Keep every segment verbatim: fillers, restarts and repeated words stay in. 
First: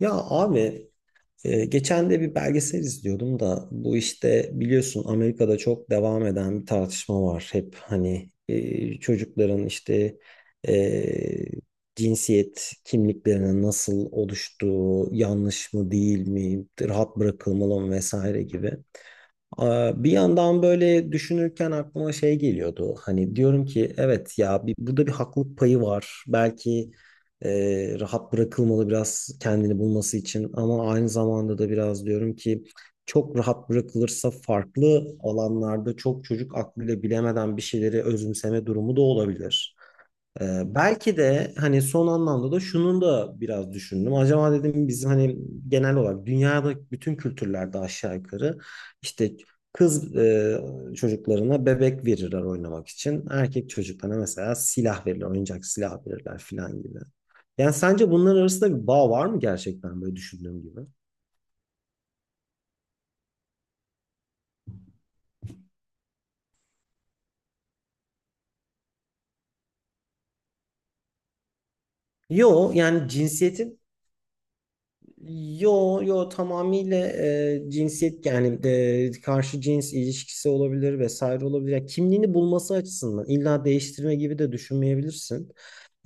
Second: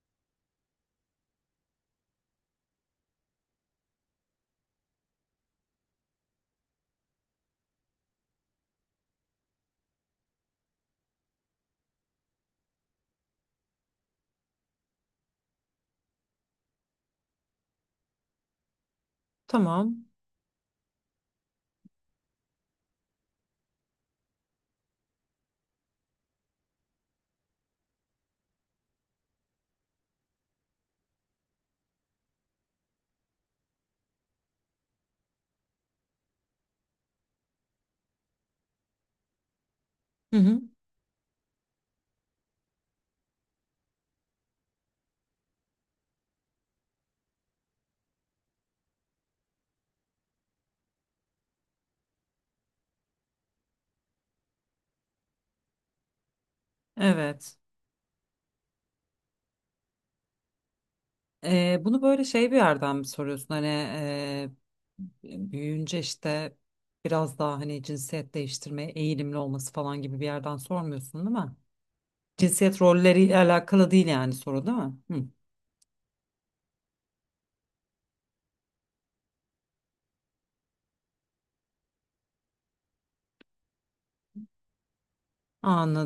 Ya abi e, geçen de bir belgesel izliyordum da bu işte biliyorsun Amerika'da çok devam eden bir tartışma var. Hep hani e, çocukların işte e, cinsiyet kimliklerinin nasıl oluştuğu, yanlış mı değil mi, rahat bırakılmalı mı vesaire gibi. Aa, Tamam. Bir yandan böyle düşünürken aklıma şey geliyordu. Hani diyorum ki evet ya bir, burada bir haklılık payı var. Belki e, rahat bırakılmalı biraz kendini bulması için ama aynı zamanda da biraz diyorum ki çok rahat bırakılırsa farklı alanlarda çok çocuk aklıyla bilemeden bir şeyleri özümseme durumu da olabilir. Hı hı. Ee, belki de hani son anlamda da şunun da biraz düşündüm. Acaba dedim bizim hani genel olarak dünyada bütün kültürlerde aşağı yukarı işte kız e, çocuklarına bebek verirler oynamak için. Erkek çocuklarına mesela silah verirler, oyuncak silah verirler filan gibi. Evet. Yani sence bunların arasında bir bağ var mı gerçekten böyle düşündüğüm gibi? Ee, bunu böyle şey bir yerden mi soruyorsun? Hani e, büyüyünce işte biraz daha hani cinsiyet değiştirmeye eğilimli olması falan gibi bir yerden sormuyorsun değil mi? Yo Cinsiyet yani rolleriyle cinsiyetin. alakalı değil yani, soru değil mi? Hı. Yo yo tamamıyla e, cinsiyet yani e, karşı cins ilişkisi olabilir vesaire olabilir. Ya kimliğini bulması açısından illa değiştirme gibi de düşünmeyebilirsin.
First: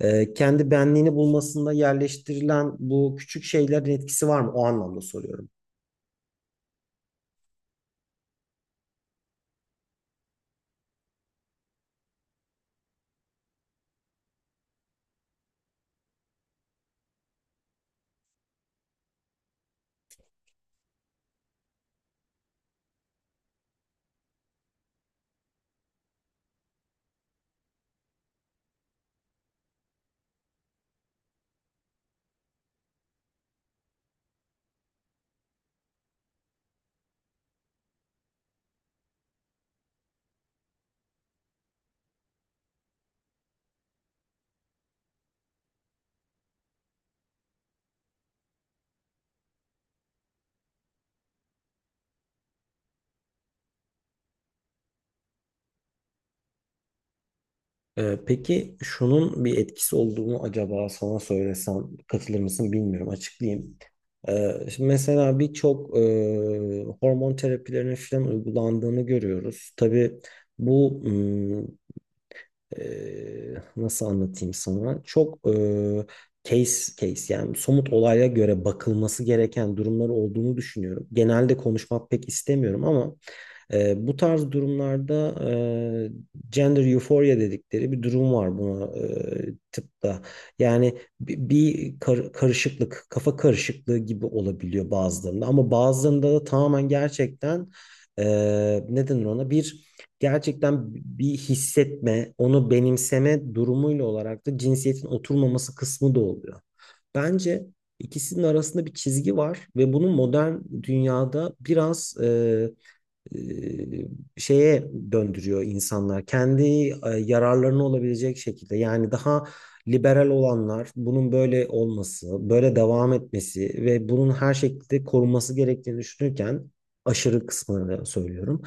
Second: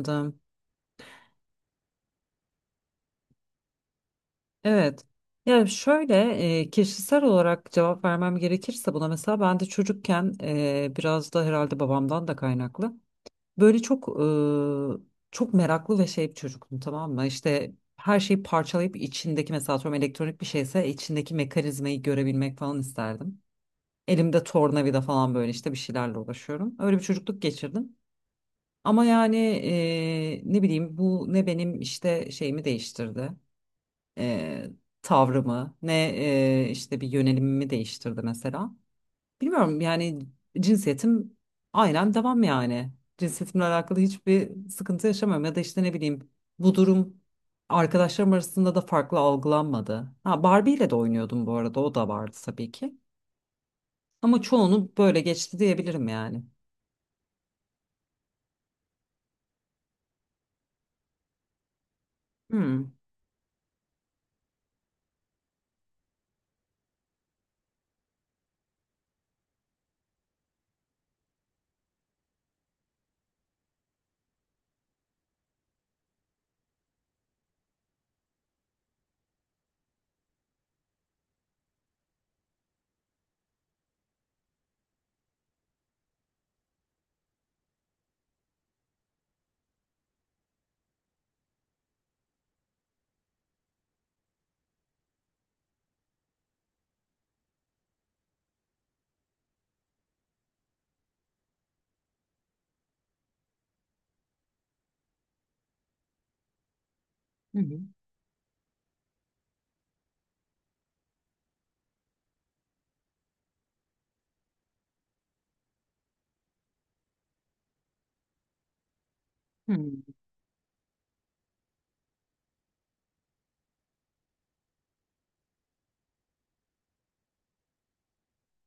E, kendi benliğini bulmasında yerleştirilen bu küçük şeylerin etkisi var mı? O anlamda Evet. soruyorum. Yani şöyle, e, kişisel olarak cevap vermem gerekirse buna, mesela ben de çocukken e, biraz da herhalde babamdan da kaynaklı. Böyle çok e, çok meraklı ve şey bir çocuktum, tamam mı? İşte her şeyi parçalayıp içindeki, mesela atıyorum, elektronik bir şeyse içindeki mekanizmayı görebilmek falan isterdim. Elimde tornavida falan, böyle işte bir şeylerle uğraşıyorum. Öyle bir çocukluk geçirdim. Ama yani e, ne bileyim, bu ne benim işte şeyimi değiştirdi. E, Tavrımı ne, e, işte bir yönelimimi değiştirdi mesela. Bilmiyorum yani, cinsiyetim aynen devam yani. Cinsiyetimle alakalı hiçbir sıkıntı yaşamıyorum ya da işte ne bileyim, bu durum arkadaşlarım arasında da farklı algılanmadı. Ha, Barbie ile de oynuyordum bu arada, o da vardı tabii ki. Ama çoğunu böyle geçti diyebilirim yani. Ee, peki şunun bir etkisi olduğunu acaba sana söylesem katılır mısın Hmm. bilmiyorum açıklayayım. Ee, şimdi mesela birçok e, hormon terapilerinin falan uygulandığını görüyoruz. Tabii bu m, e, nasıl anlatayım sana? Çok e, case case yani somut olaya göre bakılması gereken durumlar olduğunu düşünüyorum. Genelde konuşmak pek istemiyorum ama e, bu tarz durumlarda e, gender euphoria dedikleri bir durum var buna e, tıpta. Yani bi- bir kar- karışıklık, kafa karışıklığı gibi olabiliyor bazılarında ama bazılarında da tamamen gerçekten e, ne denir ona bir gerçekten bir hissetme, onu benimseme durumuyla olarak da cinsiyetin oturmaması kısmı da oluyor. Hı Bence hı. ikisinin arasında bir çizgi var ve bunu modern dünyada biraz e, e, şeye döndürüyor insanlar. Kendi e, yararlarına olabilecek şekilde. Yani daha Hı. liberal olanlar bunun böyle olması, böyle devam etmesi ve bunun her şekilde korunması gerektiğini düşünürken aşırı kısmını söylüyorum.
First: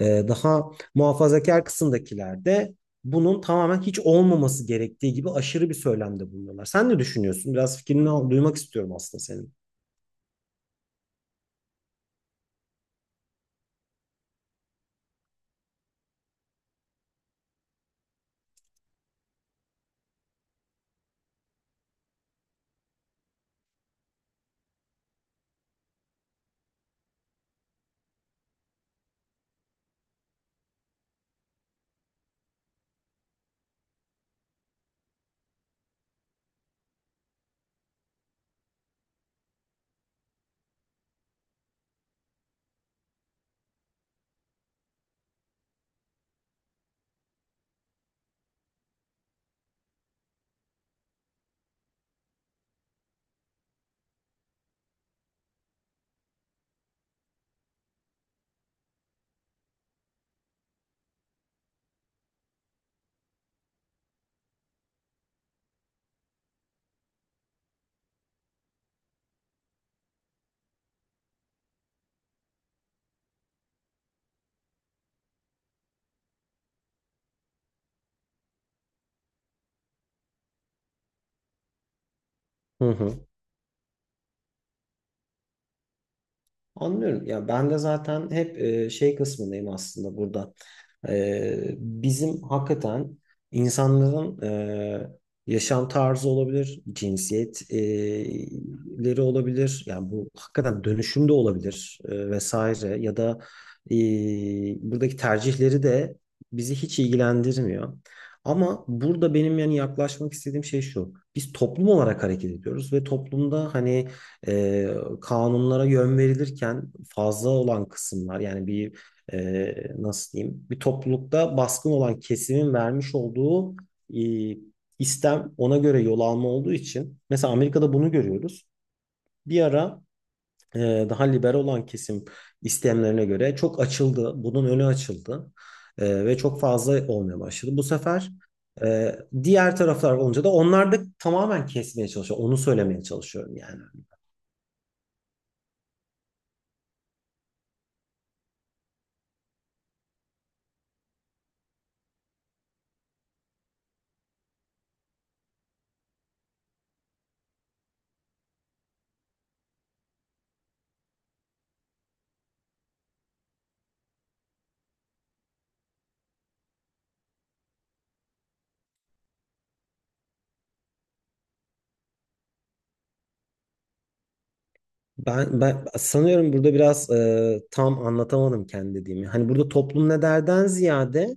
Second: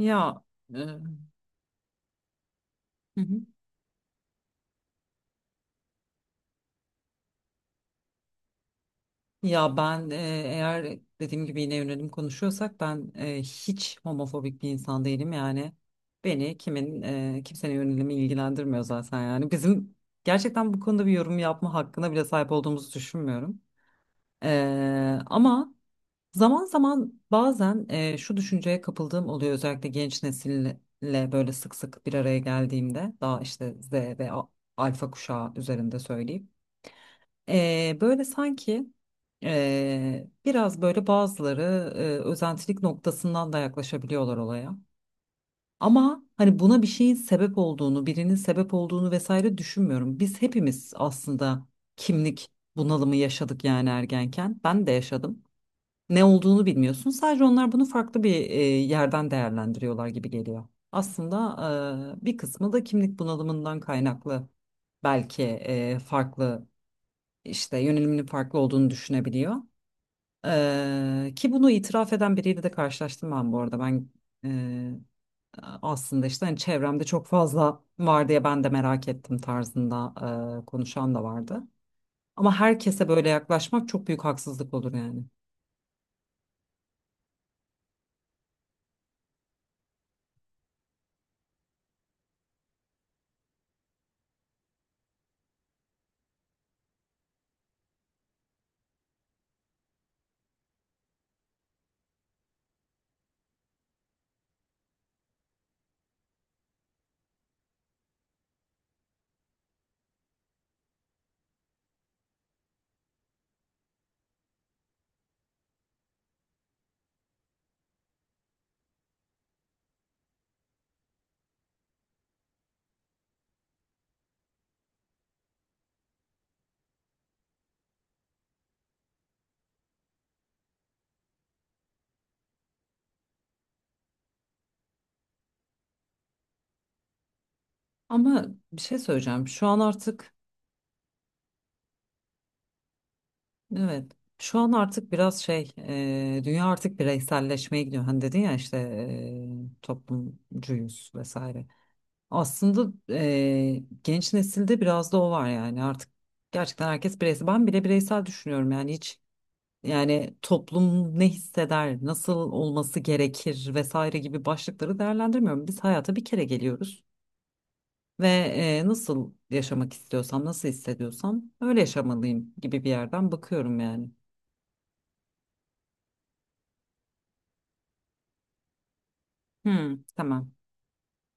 E, daha e, hı muhafazakar kısımdakiler de bunun hı. tamamen hiç olmaması gerektiği gibi aşırı bir söylemde bulunuyorlar. Sen ne düşünüyorsun? Biraz fikrini al- duymak istiyorum aslında senin. Ya ben, e, eğer dediğim gibi, yine yönelim konuşuyorsak, ben e, hiç homofobik bir insan değilim yani. Beni kimin e, kimsenin yönelimi ilgilendirmiyor zaten, yani bizim gerçekten bu konuda bir yorum yapma hakkına bile sahip olduğumuzu düşünmüyorum. E, ama zaman zaman, bazen e, şu düşünceye kapıldığım oluyor, özellikle genç nesille böyle sık sık bir araya geldiğimde. Daha işte Z ve A- Alfa kuşağı üzerinde söyleyeyim. Ee, böyle sanki, ee, biraz böyle bazıları, ee, özentilik noktasından da yaklaşabiliyorlar olaya. Ama hani buna bir şeyin sebep olduğunu, birinin sebep olduğunu vesaire düşünmüyorum. Biz hepimiz aslında kimlik bunalımı yaşadık yani, ergenken. Ben de yaşadım. Ne olduğunu bilmiyorsun. Sadece onlar bunu farklı bir ee, yerden değerlendiriyorlar gibi geliyor. Aslında ee, bir kısmı da kimlik bunalımından kaynaklı belki ee, farklı, işte yöneliminin farklı olduğunu düşünebiliyor. Ee, ki bunu itiraf eden biriyle de karşılaştım ben bu arada. Ben e, aslında işte, hani çevremde çok fazla var diye ben de merak ettim tarzında e, konuşan da vardı. Ama Hı herkese hı. böyle yaklaşmak çok büyük haksızlık olur yani. Anlıyorum. Ya ben de zaten hep e, şey kısmındayım aslında burada. Ee, bizim hakikaten insanların e, yaşam tarzı olabilir, cinsiyetleri olabilir. Yani bu hakikaten dönüşüm de olabilir e, vesaire ya da e, buradaki tercihleri de bizi hiç ilgilendirmiyor. Ama burada benim yani yaklaşmak istediğim şey şu. Biz toplum olarak hareket ediyoruz ve toplumda hani e, kanunlara yön verilirken fazla olan kısımlar yani bir e, nasıl diyeyim bir toplulukta baskın olan kesimin vermiş olduğu e, istem ona göre yol alma olduğu için mesela Amerika'da bunu görüyoruz. Bir ara e, daha liberal olan kesim istemlerine göre çok açıldı. Bunun önü açıldı. E, ve çok fazla olmaya başladı. Bu sefer Ama bir şey e, söyleyeceğim. Şu diğer an taraflar artık, olunca da onlar da tamamen kesmeye çalışıyor. Onu söylemeye çalışıyorum yani. evet, şu an artık biraz şey, e, dünya artık bireyselleşmeye gidiyor. Hani dedin ya, işte e, toplumcuyuz vesaire. Aslında eee, genç nesilde biraz da o var yani, artık gerçekten herkes bireysel. Ben bile bireysel düşünüyorum yani, hiç, yani toplum ne hisseder, nasıl olması gerekir vesaire gibi başlıkları değerlendirmiyorum. Biz hayata bir kere geliyoruz ve eee, nasıl yaşamak istiyorsam, nasıl hissediyorsam öyle yaşamalıyım gibi bir yerden bakıyorum yani. Ben, ben sanıyorum burada biraz e, tam anlatamadım kendi dediğimi. Hani burada Hmm, toplum ne tamam. derden ziyade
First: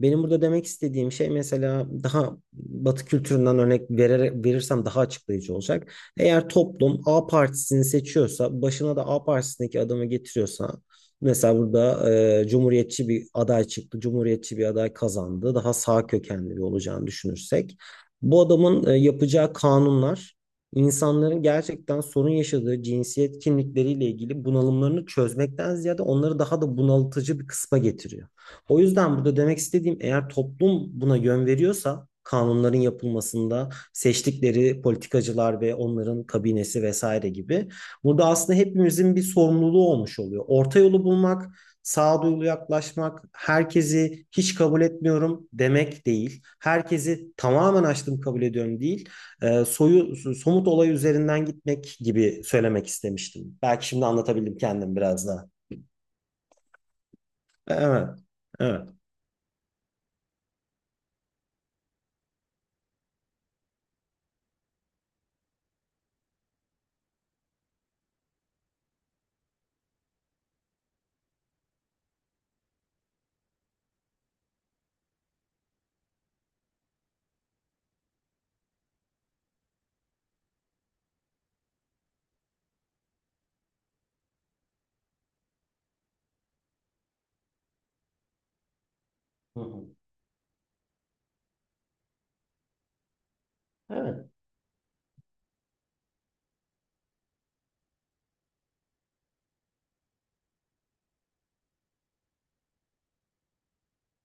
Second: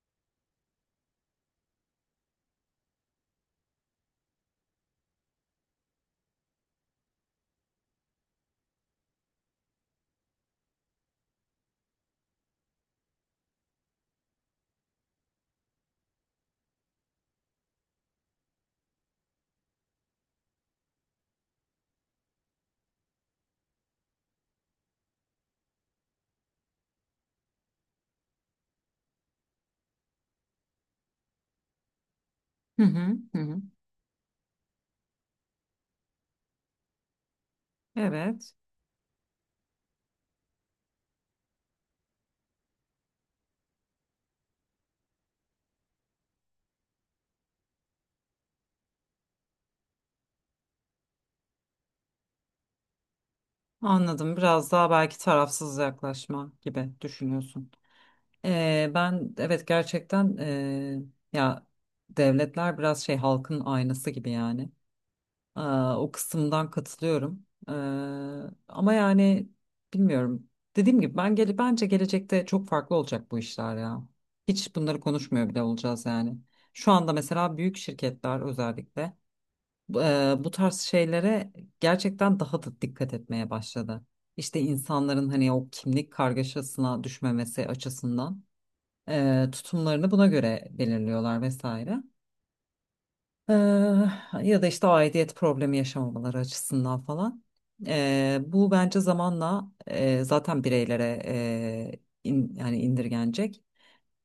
benim burada demek istediğim şey mesela daha Batı kültüründen örnek vererek, verirsem daha açıklayıcı olacak. Eğer toplum A partisini seçiyorsa başına da A partisindeki adamı getiriyorsa mesela burada e, Cumhuriyetçi bir aday çıktı. Cumhuriyetçi bir aday kazandı. Daha sağ kökenli bir olacağını düşünürsek bu adamın e, yapacağı kanunlar İnsanların gerçekten sorun yaşadığı cinsiyet kimlikleriyle ilgili bunalımlarını çözmekten ziyade onları daha da bunaltıcı bir kısma getiriyor. O yüzden burada demek istediğim eğer toplum buna yön veriyorsa kanunların Hı hı, hı hı. yapılmasında seçtikleri politikacılar ve onların kabinesi vesaire gibi burada Evet, aslında hepimizin bir sorumluluğu olmuş oluyor. Orta yolu bulmak, sağduyulu yaklaşmak, herkesi hiç kabul etmiyorum demek değil. Herkesi tamamen açtım kabul ediyorum değil, e, soyu so-, somut olay üzerinden gitmek gibi söylemek istemiştim. Belki şimdi anladım. anlatabildim Biraz daha kendim belki biraz daha. tarafsız yaklaşma gibi düşünüyorsun. Evet. Evet. Ee, ben, evet, gerçekten, ee, ya devletler biraz şey, halkın aynası gibi yani. Aa, o kısımdan katılıyorum. Ee, ama yani bilmiyorum. Dediğim gibi, ben gele bence gelecekte çok farklı olacak bu işler ya. Hiç bunları konuşmuyor bile olacağız yani. Şu anda mesela büyük şirketler özellikle bu ee, bu tarz şeylere gerçekten daha da dikkat etmeye başladı. İşte insanların hani o kimlik kargaşasına düşmemesi açısından e, Hı hı. tutumlarını buna göre belirliyorlar vesaire. E, Evet. Ya da işte aidiyet problemi yaşamamaları açısından falan. E, bu bence zamanla, e, zaten bireylere, e, in- yani indirgenecek.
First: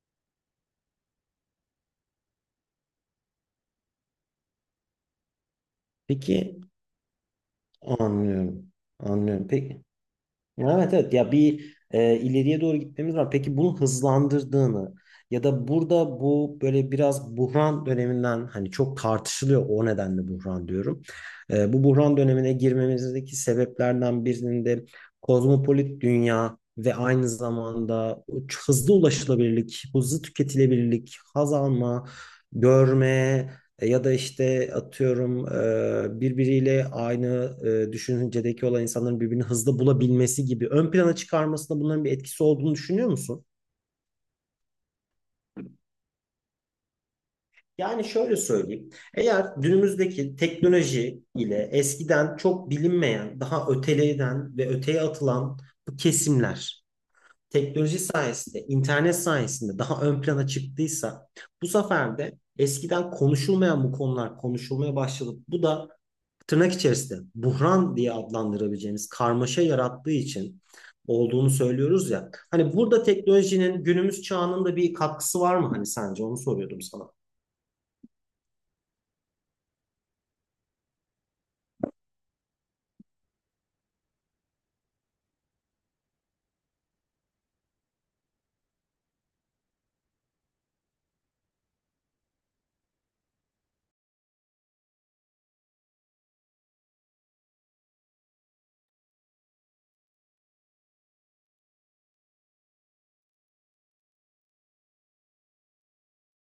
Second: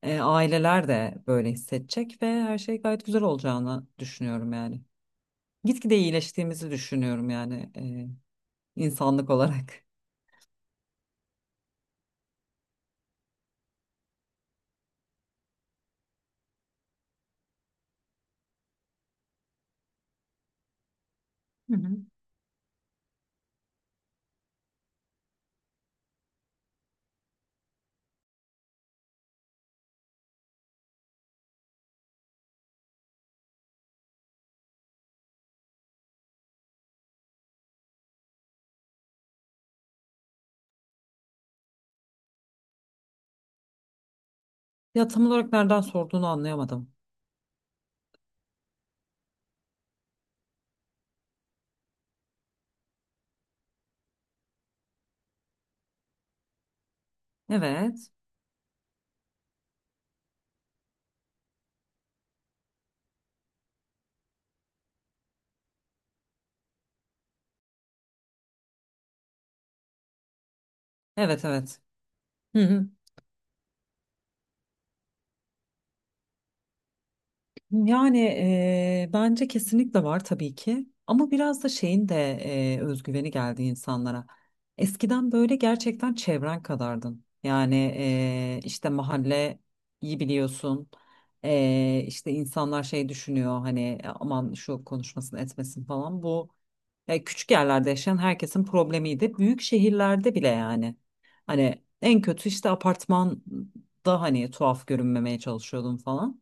E, aileler de böyle hissedecek ve her şey gayet güzel olacağını düşünüyorum yani. Gitgide Peki, iyileştiğimizi düşünüyorum yani, anlıyorum. e, insanlık Anlıyorum. Peki. olarak. Ya evet evet ya bir e, ileriye doğru gitmemiz var. Peki bunu hızlandırdığını ya da burada bu böyle biraz buhran döneminden hani çok tartışılıyor o nedenle buhran diyorum. E, Hı Bu hı. buhran dönemine girmemizdeki sebeplerden birinin de kozmopolit dünya ve aynı zamanda hızlı ulaşılabilirlik, hızlı tüketilebilirlik, haz alma, görme, e, ya da işte atıyorum e, birbiriyle aynı e, düşüncedeki olan insanların birbirini hızlı bulabilmesi gibi ön plana çıkarmasında bunların bir etkisi olduğunu düşünüyor musun? Ya tam olarak nereden sorduğunu anlayamadım. Yani şöyle söyleyeyim. Eğer günümüzdeki teknoloji ile eskiden çok bilinmeyen, daha öteleyden ve öteye atılan bu kesimler teknoloji Evet. sayesinde, internet sayesinde daha ön plana çıktıysa bu sefer de eskiden konuşulmayan bu konular konuşulmaya başladı. Bu da tırnak içerisinde buhran diye adlandırabileceğimiz karmaşa yarattığı için Evet, olduğunu evet. söylüyoruz ya. Hı Hani hı. burada teknolojinin günümüz çağının da bir katkısı var mı hani sence? Onu soruyordum sana. Yani eee, bence kesinlikle var tabii ki, ama biraz da şeyin de, eee, özgüveni geldi insanlara. Eskiden böyle gerçekten çevren kadardın. Yani eee, işte mahalle, iyi biliyorsun. Eee işte insanlar şey düşünüyor, hani "E, aman şu konuşmasın etmesin falan. Bu e, küçük yerlerde yaşayan herkesin problemiydi. Büyük şehirlerde bile yani. Hani en kötü işte apartmanda hani tuhaf görünmemeye çalışıyordum falan.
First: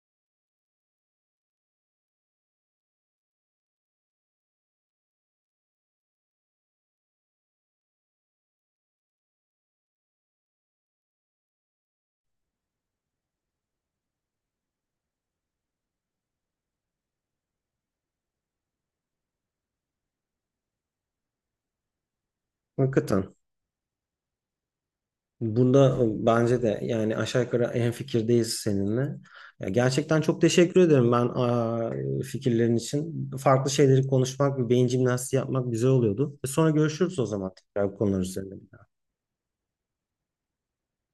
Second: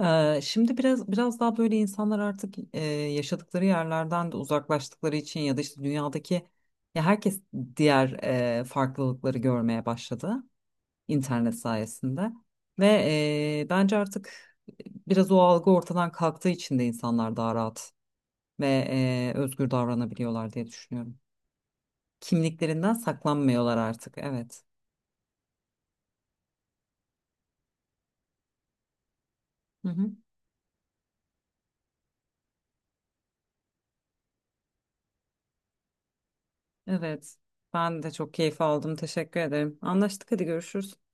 Ee, şimdi biraz biraz daha böyle, insanlar artık e, yaşadıkları yerlerden de uzaklaştıkları için ya da işte dünyadaki, ya herkes diğer e, farklılıkları görmeye başladı internet sayesinde ve e, bence artık biraz o algı ortadan kalktığı için de insanlar daha rahat ve e, özgür davranabiliyorlar diye düşünüyorum. Kimliklerinden Hakikaten. saklanmıyorlar artık. Evet. Bunda ıı, bence de yani aşağı yukarı en fikirdeyiz seninle. Ya Hı hı. gerçekten çok teşekkür ederim ben aa, fikirlerin için. Farklı şeyleri konuşmak, bir beyin jimnastiği yapmak güzel oluyordu. Sonra görüşürüz o Evet. zaman tekrar bu Ben de konular çok keyif üzerinde. aldım. Teşekkür ederim. Anlaştık. Hadi, görüşürüz.